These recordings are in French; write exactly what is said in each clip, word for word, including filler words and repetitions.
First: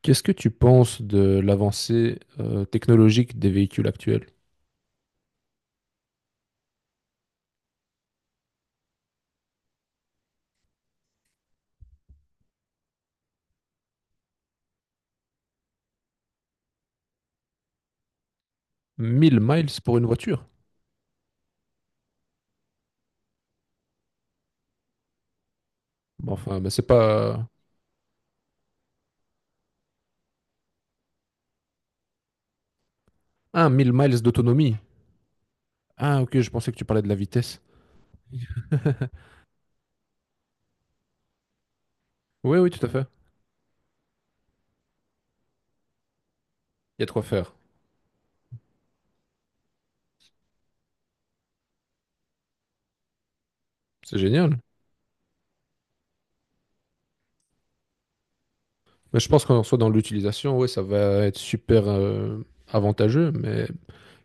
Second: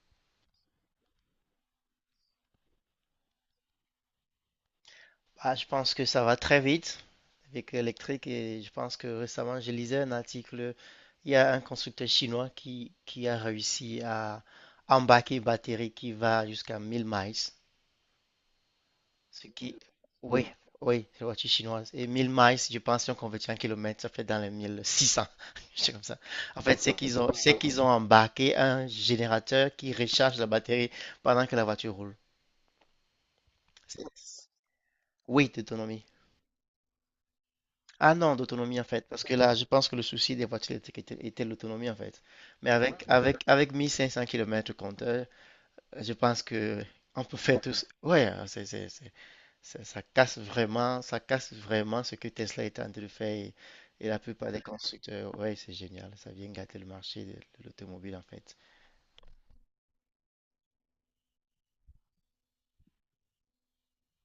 Qu'est-ce que tu penses de l'avancée euh, technologique des véhicules actuels? Ah, je pense que ça va très vite avec l'électrique et je pense que récemment je lisais un article. Il y a un constructeur chinois qui, qui a réussi à embarquer une batterie qui va jusqu'à 1000 miles. Mille Ce miles qui, pour une voiture? oui, oui, c'est la voiture chinoise. Et 1000 miles, je pense, si on convertit en kilomètres, ça fait dans les mille six cents. sais comme ça. Bon. Enfin, En ben, fait, c'est c'est qu'ils ont, pas... c'est qu'ils ont embarqué un générateur qui recharge la batterie pendant que la voiture roule. Ah, mille miles C'est- d'autonomie. Oui, d'autonomie. Ah, ok, je pensais que tu parlais de la vitesse. Ah non, d'autonomie en fait, parce que là, je pense que le souci des voitures électriques était, était l'autonomie en fait. Oui, oui, Mais tout à avec, fait. avec, avec quinze cents km compteur, euh, je pense que Il y a de quoi on peut faire. faire tout. ce- Ouais. euh, c'est, c'est, c'est- ça ça casse vraiment, ça casse vraiment ce que Tesla est en train de faire et, et C'est la plupart génial. des constructeurs. Ouais, c'est génial, ça vient gâter le marché de, de l'automobile en fait. Mais je pense qu'en soit dans l'utilisation, ouais, ça va être super euh, avantageux. Mais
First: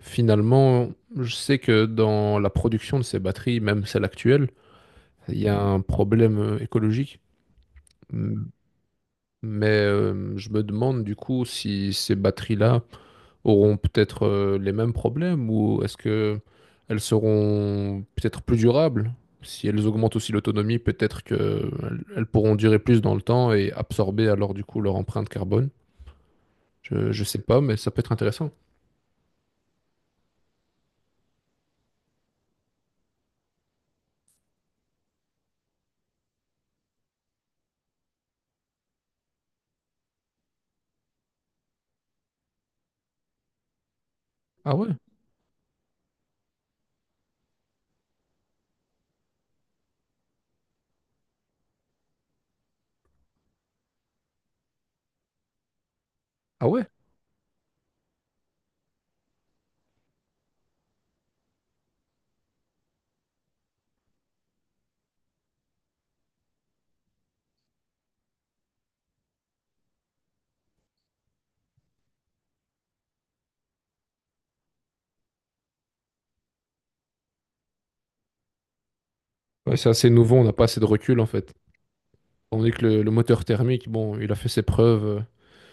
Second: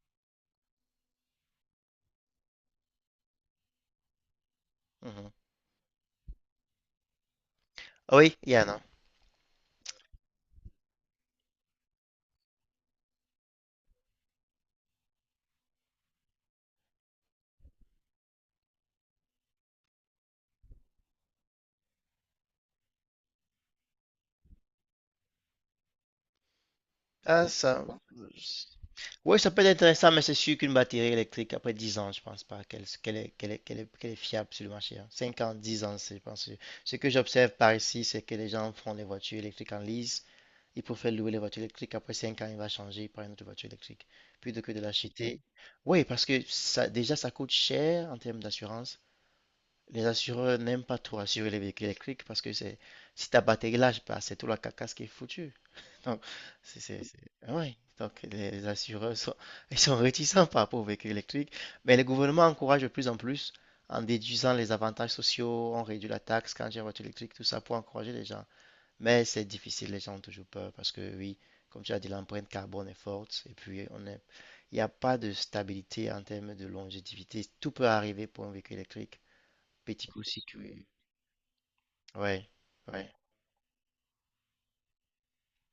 finalement, je sais que dans la production de ces batteries, même celles actuelles, Mhm. il y a un problème euh, écologique. Ah oui, Yana. Mais euh, je me demande du coup si ces batteries-là auront peut-être euh, les mêmes problèmes ou est-ce que elles seront peut-être plus durables? Si elles augmentent aussi l'autonomie, peut-être qu'elles elles pourront durer plus dans le temps et absorber alors du coup leur empreinte carbone. Je, je sais Ah, pas, mais ça. ça peut être intéressant. Oui, ça peut être intéressant, mais c'est sûr qu'une batterie électrique, après dix ans, je pense pas qu'elle qu'elle est, qu'elle est, qu'elle est, qu'elle est fiable sur le marché. Hein. Cinq ans, dix ans, c'est, je pense. que- Ce que j'observe par ici, c'est que les gens font les voitures électriques en lease. Ils préfèrent louer les voitures électriques. Après cinq ans, il va changer par une autre voiture électrique plutôt que Ah de ouais? l'acheter. Oui, parce que ça, déjà, ça coûte cher en termes d'assurance. Les assureurs n'aiment pas trop assurer les véhicules électriques parce que c'est si ta batterie lâche, bah, c'est tout la carcasse qui est foutue. Donc, Ah c'est, ouais? c'est, c'est- ah ouais. Donc, les, les assureurs sont, ils sont réticents par rapport aux véhicules électriques. Mais le gouvernement encourage de plus en plus en déduisant les avantages sociaux, on réduit la taxe quand j'ai une voiture électrique, tout ça pour encourager les gens. Mais c'est difficile, les gens ont toujours peur parce que, oui, comme tu as dit, l'empreinte carbone est forte et puis on est, il n'y a pas de stabilité en termes de longévité. Tout peut arriver pour un véhicule électrique. Ouais, c'est Petit assez coup nouveau, si. on n'a pas assez de recul en fait. Ouais, On est que le, ouais. le moteur thermique, bon, il a fait ses preuves euh,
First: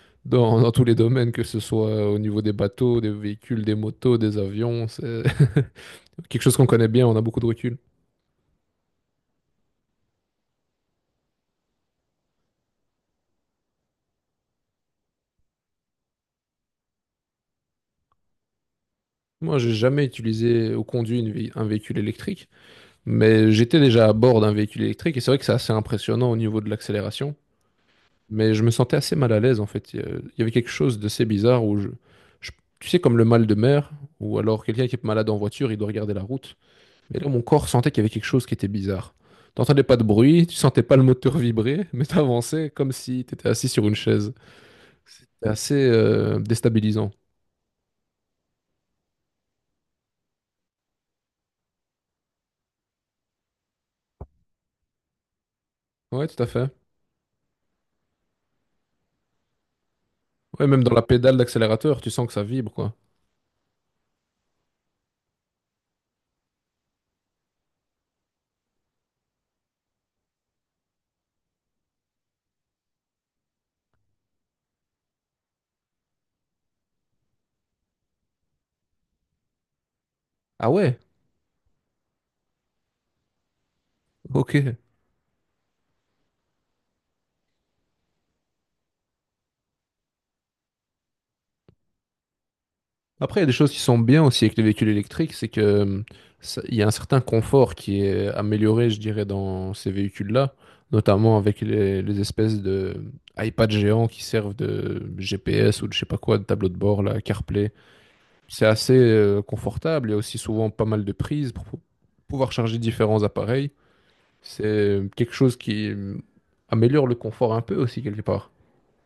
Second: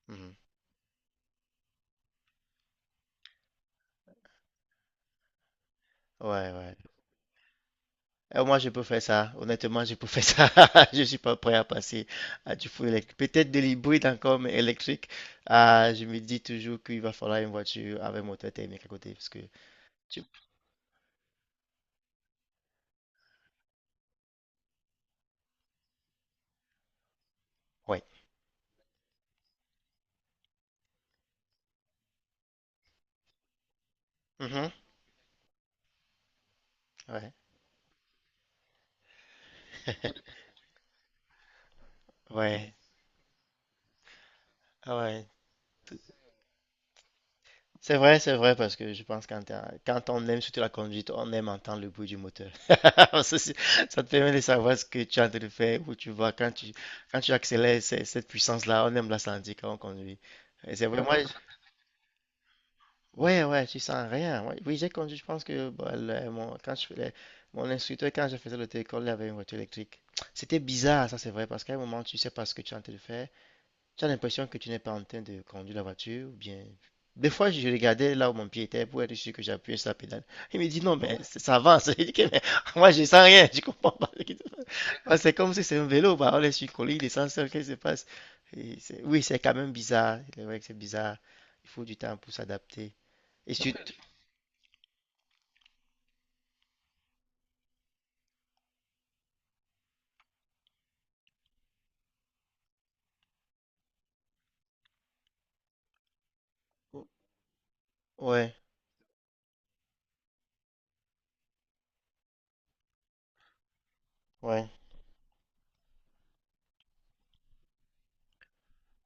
Mhm. dans, dans tous les domaines, que ce soit au niveau des bateaux, des véhicules, des motos, des avions. C'est- quelque Ouais, chose qu'on ouais. connaît bien, on a beaucoup de recul. Euh, moi, je peux faire ça. Honnêtement, je peux faire ça. Je suis pas prêt à passer à du full électrique. Peut-être de l'hybride encore, mais électrique. Ah, je me dis toujours qu'il va falloir une voiture avec moteur thermique à côté. Parce que, Moi, j'ai jamais tu- utilisé ou conduit une vé- un véhicule électrique, mais j'étais déjà à bord d'un véhicule électrique et c'est vrai que c'est assez impressionnant au niveau de l'accélération. ouais. Mais je me sentais assez mal à l'aise en fait. Il y a- il y avait quelque chose d'assez bizarre où je, je- tu sais, comme le mal de mer ou alors Mhm. quelqu'un qui est malade en voiture, il doit regarder la route. Et là, Ouais, mon corps sentait qu'il y avait quelque chose qui était bizarre. T'entendais pas de bruit, tu sentais pas le moteur vibrer, mais t'avançais ouais. comme si t'étais assis sur une chaise. Ah ouais. C'est assez euh, déstabilisant. C'est vrai, c'est vrai, parce que je pense quand, t'es quand on aime surtout la conduite, on aime entendre le bruit du moteur. Ça, c'est- Ça te permet de savoir ce que tu es en train de faire, où tu Ouais, vas, tout à quand fait. tu, quand tu accélères, c'est- cette puissance-là, on aime la sentir quand on conduit. Ouais, Et même c'est dans la vrai, moi, pédale d'accélérateur, tu sens que ça vibre, quoi. ouais, ouais, tu sens rien. Moi, oui, j'ai conduit, je pense que bah, le- mon, quand je faisais- mon instructeur, quand je faisais l'auto-école, il avait une voiture électrique. C'était bizarre, ça c'est vrai, parce qu'à un moment, tu sais pas ce que tu es en train de faire. Tu as l'impression que tu n'es pas en train de conduire la voiture, ou bien. Des fois, je regardais là où mon pied était pour être sûr que j'appuyais sur la pédale. Il me Ah dit non, ouais, mais c- ça avance. Je dis que mais moi, je sens rien, je comprends pas ce qui se passe. ok. Parce que c'est comme si c'est un vélo, bah, on est sur une colline, il descend seul, qu'est-ce qui se passe? Et c'est- Oui, c'est quand même bizarre. C'est vrai que c'est bizarre. Il faut du temps pour s'adapter. Après, il y a des Et choses qui surtout. sont bien aussi avec les véhicules électriques, c'est que euh, ça- il y a un certain confort qui est amélioré, je dirais, dans ces véhicules-là, notamment avec les, les espèces de hum, iPads géants qui servent de G P S ou de je sais pas quoi, de tableau de bord, là, CarPlay. Ouais, C'est assez euh, confortable. Il y a aussi souvent pas mal de prises pour pou- pouvoir charger différents appareils. ouais. C'est hum, quelque chose qui euh, améliore le confort un peu aussi, quelque part.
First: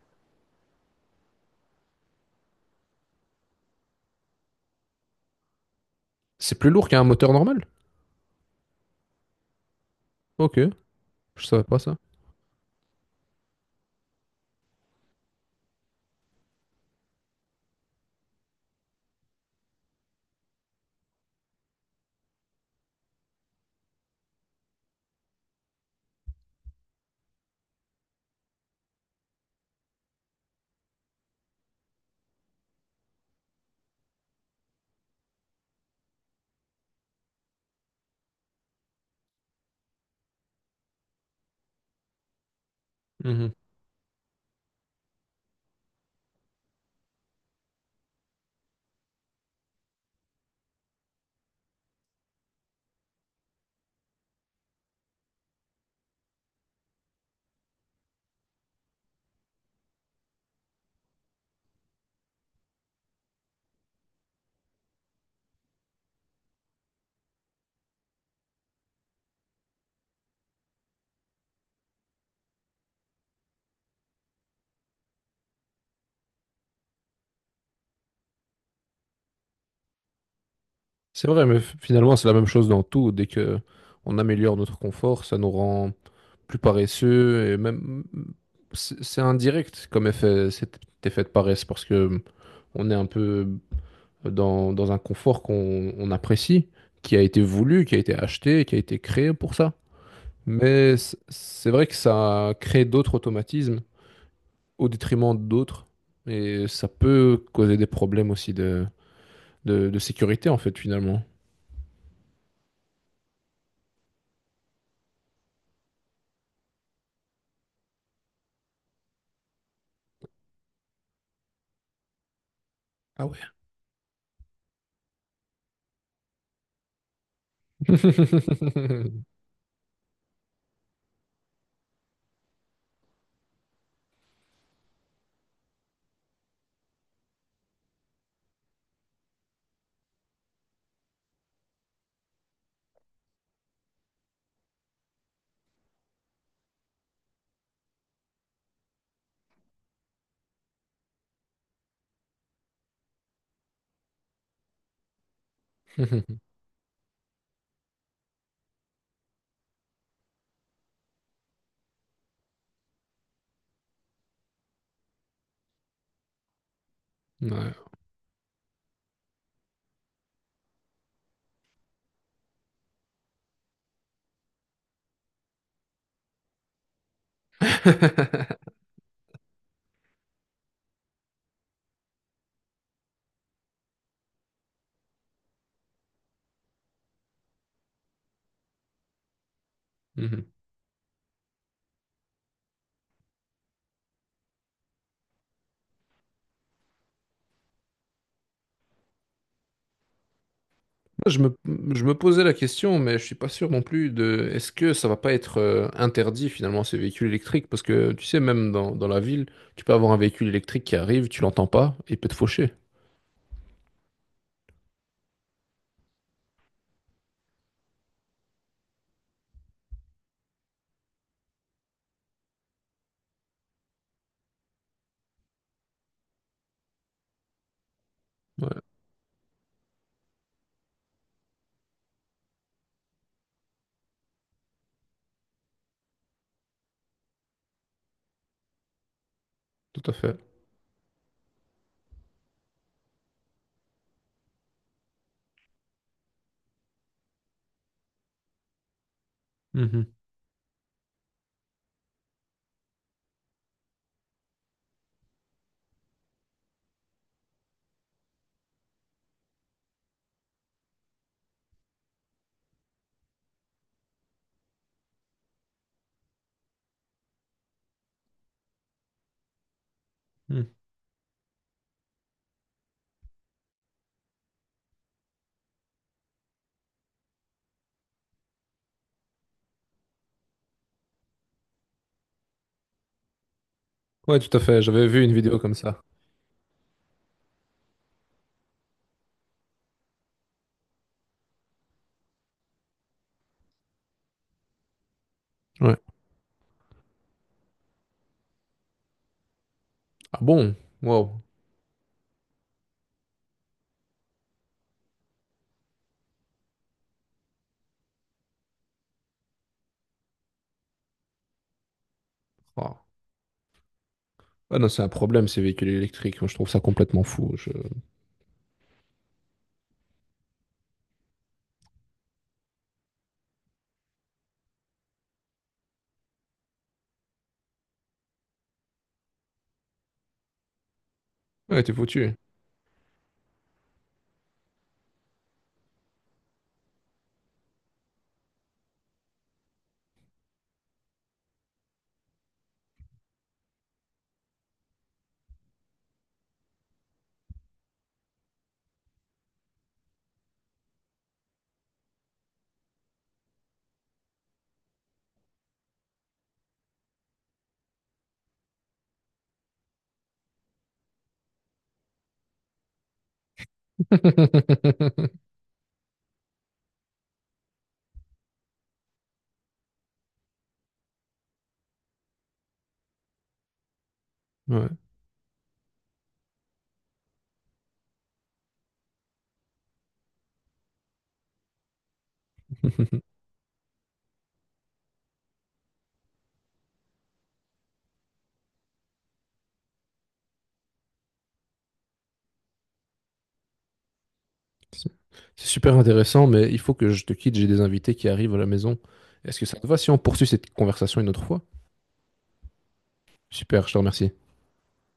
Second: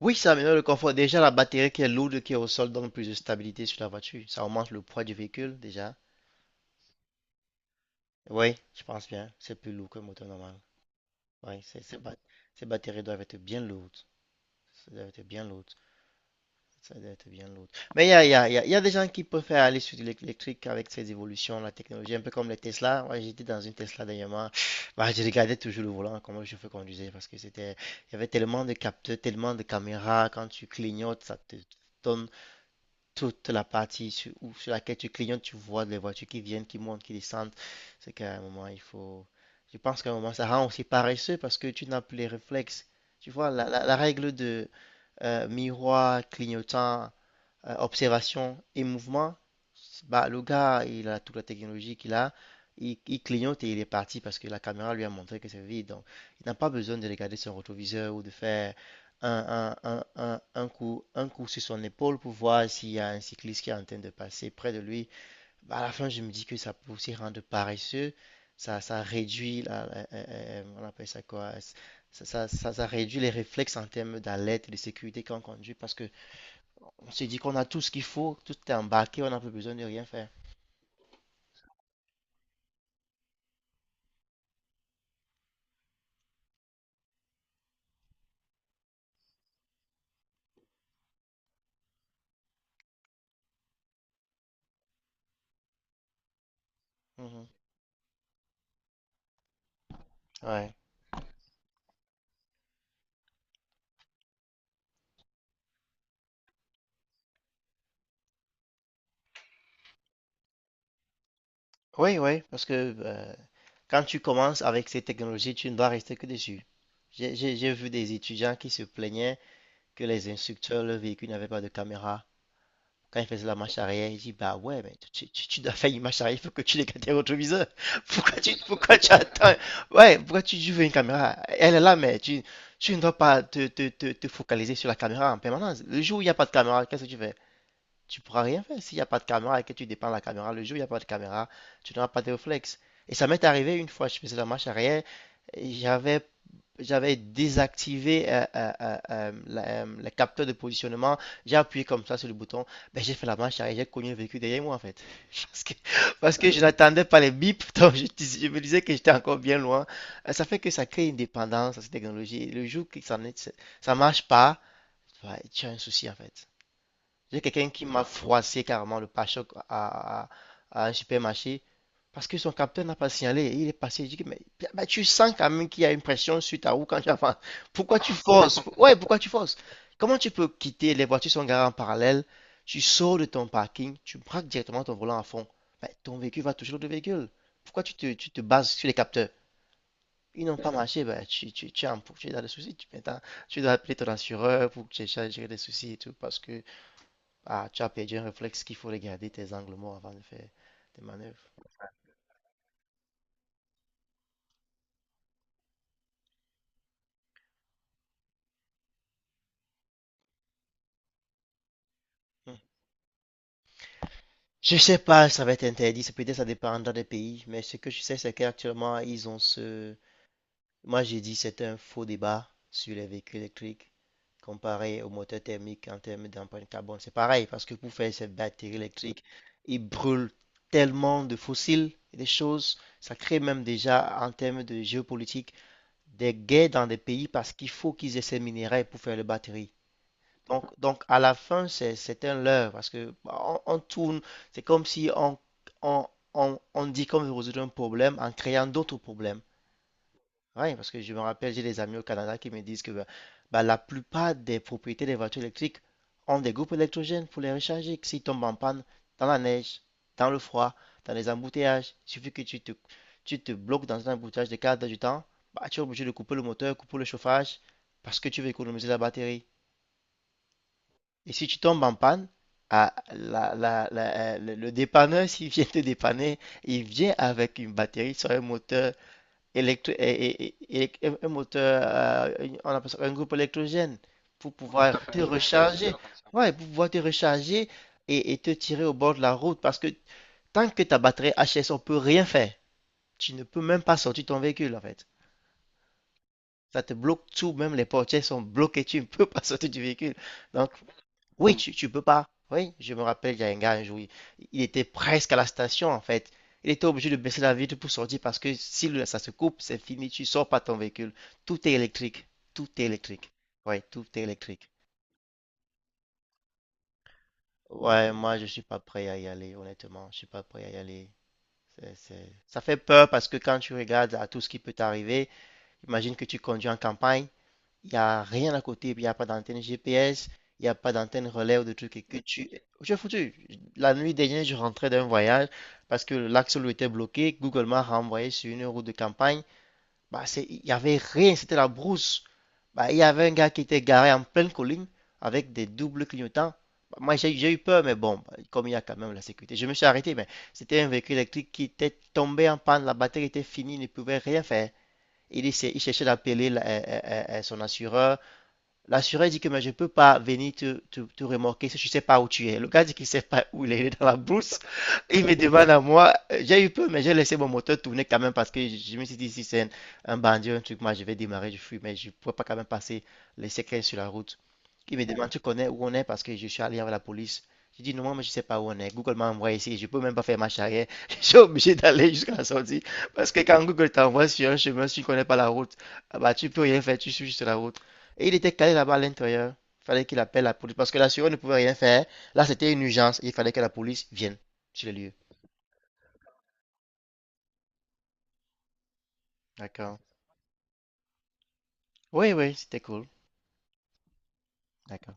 Oui, ça améliore le confort. Déjà, la batterie qui est lourde, qui est au sol, donne plus de stabilité sur la voiture. Ça augmente le poids du véhicule, déjà. C'est plus lourd qu'un moteur normal. Oui, je pense bien. C'est plus lourd qu'un moteur Ok, normal. je Ouais, savais pas c'est ça. c'est ba- ces batteries doivent être bien lourdes. Ça doit être bien lourd. Ça doit être bien lourd. Mais il y a, il y a- il y a- il y a des gens qui préfèrent aller sur l'électrique avec ces évolutions, la technologie, un peu comme les Tesla. Moi, j'étais dans une Tesla dernièrement. Bah, je regardais toujours le volant, comment je fais conduisais, parce que c'était, il y avait tellement de capteurs, tellement de caméras. Quand tu clignotes, ça te donne toute la partie sur, où- sur laquelle tu clignotes, tu vois les voitures qui viennent, qui montent, qui descendent. C'est qu'à un moment, il faut. Je pense qu'à un moment, ça rend aussi paresseux parce que tu n'as plus les réflexes. Tu vois, Mhm. la, la- la règle de euh, miroir, clignotant, euh, observation et mouvement, bah, le gars, il a toute la technologie qu'il a, il, il clignote et il est parti parce que la caméra lui a montré que c'est vide. Donc, il n'a pas besoin de regarder son rétroviseur ou de faire un, un, un, un, un coup, un coup sur son épaule pour voir s'il y a un cycliste qui est en train de passer près de lui. Bah, à la fin, je me dis que ça peut aussi rendre paresseux. Ça, ça réduit la, la- euh, euh, on appelle ça quoi? Ça, ça, ça- ça réduit les réflexes en termes d'alerte et de sécurité quand on conduit parce que on s'est dit qu'on a tout ce qu'il faut, tout est embarqué, on n'a plus besoin de rien faire. C'est vrai, mais f- finalement, c'est la même chose dans tout. Dès que on améliore notre confort, ça nous rend plus paresseux et même c'est c'est indirect comme effet, cet effet de paresse parce que on est un peu dans, dans un confort qu'on on apprécie, qui a été Mhm. voulu, qui a été acheté, qui a été créé pour ça. Ouais. Mais c- c'est vrai que ça crée d'autres automatismes au détriment d'autres et ça peut causer des problèmes aussi de, de de sécurité en fait finalement. Oui, oui, parce que euh, quand tu commences avec ces technologies, tu ne dois rester que dessus. J'ai j'ai- j'ai vu des étudiants qui se plaignaient que les instructeurs, le véhicule n'avait pas de caméra. Quand Ah ils ouais. faisaient la marche arrière, ils disent, bah ouais, mais tu, tu- tu dois faire une marche arrière, il faut que tu regardes tes rétroviseurs. Pourquoi tu, pourquoi tu attends? Ouais, pourquoi tu, tu veux une caméra? Elle est là, mais tu, tu ne dois pas te, te- te- te focaliser sur la caméra en permanence. Le jour où il n'y a pas de caméra, qu'est-ce que tu fais? Tu pourras rien faire s'il n'y a pas de caméra et que tu dépends de la caméra. Le jour où il n'y a pas de caméra, tu n'auras pas de réflexe. Et ça m'est arrivé une fois, je faisais la marche arrière, j'avais j'avais désactivé euh, euh, euh, euh, la- euh, le capteur de positionnement, j'ai appuyé comme ça sur le bouton, ben, j'ai fait la marche arrière, j'ai cogné le véhicule derrière moi en fait. Parce que, parce que je n'attendais pas les bips, donc je, dis- je me disais que j'étais encore bien loin. Euh, Ça fait que ça crée une dépendance à cette technologie. Et le jour que ça ne ça marche pas, ouais, tu as un souci en fait. J'ai quelqu'un Ouais. qui m'a froissé carrément le pare-choc à, à- à un supermarché parce que son capteur n'a pas signalé. Il est passé. Je dis, mais bah, bah, tu sens quand même qu'il y a une pression sur ta roue quand tu avances. Pourquoi tu forces? Ouais, pourquoi tu forces? Comment tu peux quitter? Les voitures sont garées en parallèle. Tu sors de ton parking, tu braques directement ton volant à fond. Bah, ton véhicule va toucher l'autre véhicule. Pourquoi tu te, tu te bases sur les capteurs? Ils Mhm. n'ont pas marché, bah, tu, tu, tu es en- tu es dans des soucis. Tu, maintenant, tu dois appeler ton assureur pour que tu aies des soucis et tout parce que ah, tu as perdu un réflexe qu'il faut regarder tes angles morts avant de faire des Je manœuvres. me, je me posais la question, mais je suis pas sûr non plus de est-ce que ça va pas être euh, interdit finalement ces véhicules électriques? Parce que tu sais, même dans, dans la ville, tu peux avoir un véhicule électrique qui arrive, tu l'entends pas et il peut te Hmm. faucher. Je sais pas, ça va être interdit, ça peut-être ça dépendra des pays, mais ce que je sais, c'est qu'actuellement, ils ont ce... Moi, j'ai dit c'est un faux débat sur les véhicules électriques comparé aux moteurs thermiques en termes d'empreinte carbone. C'est pareil, parce que pour faire ces batteries Ouais, électriques, ils brûlent tellement de fossiles et des choses. Ça crée même déjà, en termes de géopolitique, des gays dans des pays parce qu'il faut qu'ils aient ces minéraux pour faire les batteries. tout à fait. Donc, donc à la fin, c'est, c'est un leurre parce que bah, on, on tourne, c'est comme si on, on, on, on dit qu'on veut résoudre un problème en créant d'autres problèmes. Mhm. Oui, parce que je me rappelle, j'ai des amis au Canada qui me disent que bah, bah, la plupart des propriétés des voitures électriques ont des groupes électrogènes pour les recharger. Que s'ils tombent en panne dans la neige, dans le froid, dans les embouteillages, il suffit que tu te, tu te bloques dans un embouteillage de quatre heures du temps, bah, tu es obligé de couper le moteur, couper le chauffage, parce que tu veux économiser la batterie. Mhm. Et si tu tombes en panne, ah, la- la- la- euh, le le dépanneur, s'il vient te dépanner, il vient avec une batterie sur un moteur électro- et- et- et- et- un moteur, euh, une- on appelle ça un groupe électrogène Ouais, pour tout à tout fait. pouvoir J'avais te vu une vidéo comme recharger. ça. Ouais, pour pouvoir te recharger et, et te tirer au bord de la route parce que tant que ta batterie H S, on peut rien faire. Tu ne peux même pas sortir ton véhicule en fait. Ouais. Ça te bloque tout, même les portières sont bloquées, tu ne peux pas sortir du véhicule. Ah Donc, bon? Wow. oui, tu, tu peux pas. Oui, je me rappelle, il y a un gars un jour, il, il était presque à la station en fait. Il était obligé de baisser la vitre pour sortir parce que si le- ça se coupe, c'est fini, tu sors pas ton véhicule. Tout est électrique. Tout est Wow. électrique. Oui, tout est électrique. Ah non, c'est un problème ces véhicules électriques. Moi, je trouve ça complètement fou. Je- Ouais, moi je suis pas prêt à y aller, honnêtement. Je suis pas prêt à y aller. C'est, c'est- Ça fait peur parce que quand tu regardes à tout ce qui peut t'arriver, imagine que tu conduis en campagne. Il n'y a rien à côté, puis il n'y a pas d'antenne G P S, il n'y a pas d'antenne relais ou de Ouais, t'es trucs et que foutu. tu... Tu es foutu. La nuit dernière, je rentrais d'un voyage parce que l'axe lui était bloqué. Google m'a renvoyé sur une route de campagne. Bah, c'est... Il n'y avait rien, c'était la brousse. Bah, il y avait un gars qui était garé en pleine colline avec des doubles clignotants. Bah, moi, j'ai j'ai eu peur, mais bon, bah, comme il y a quand même la sécurité, je me suis arrêté, mais c'était un véhicule électrique qui était tombé en panne, la batterie était finie, il ne pouvait rien faire. Il, essaie- il cherchait d'appeler la- euh, euh, euh, son assureur. L'assureur dit que mais je ne peux pas venir te, te, te remorquer si je ne sais pas où tu es. Le gars dit qu'il ne sait pas où il est, il est dans la brousse. Il me demande à moi, euh, j'ai eu peur, mais j'ai laissé mon moteur tourner quand même parce que je, me suis dit, si c'est un, un bandit, un truc, moi je vais démarrer, je fuis, mais je ne pourrais pas quand même passer les séquelles sur la route. Ouais. Il me demande, tu connais où on est parce que je suis allé avec la police. Je dis, non, moi, je ne sais pas où on est. Google m'a envoyé ici. Je ne peux même pas faire marche arrière. Je suis obligé d'aller jusqu'à la sortie. Parce que quand Google t'envoie sur un chemin, si tu ne connais pas la route, ah bah, tu ne peux rien faire. Tu suis juste la route. Et il était calé là-bas à l'intérieur. Il fallait qu'il appelle la police. Parce que l'assureur ne pouvait rien faire. Là, c'était une urgence. Il fallait que la police vienne sur le C'est lieu. c'est super intéressant, mais il faut que je te quitte, j'ai des invités qui arrivent à la maison. Est-ce que ça te va D'accord. si on poursuit cette conversation une autre fois? Oui, oui, c'était cool. Super, je te remercie. D'accord.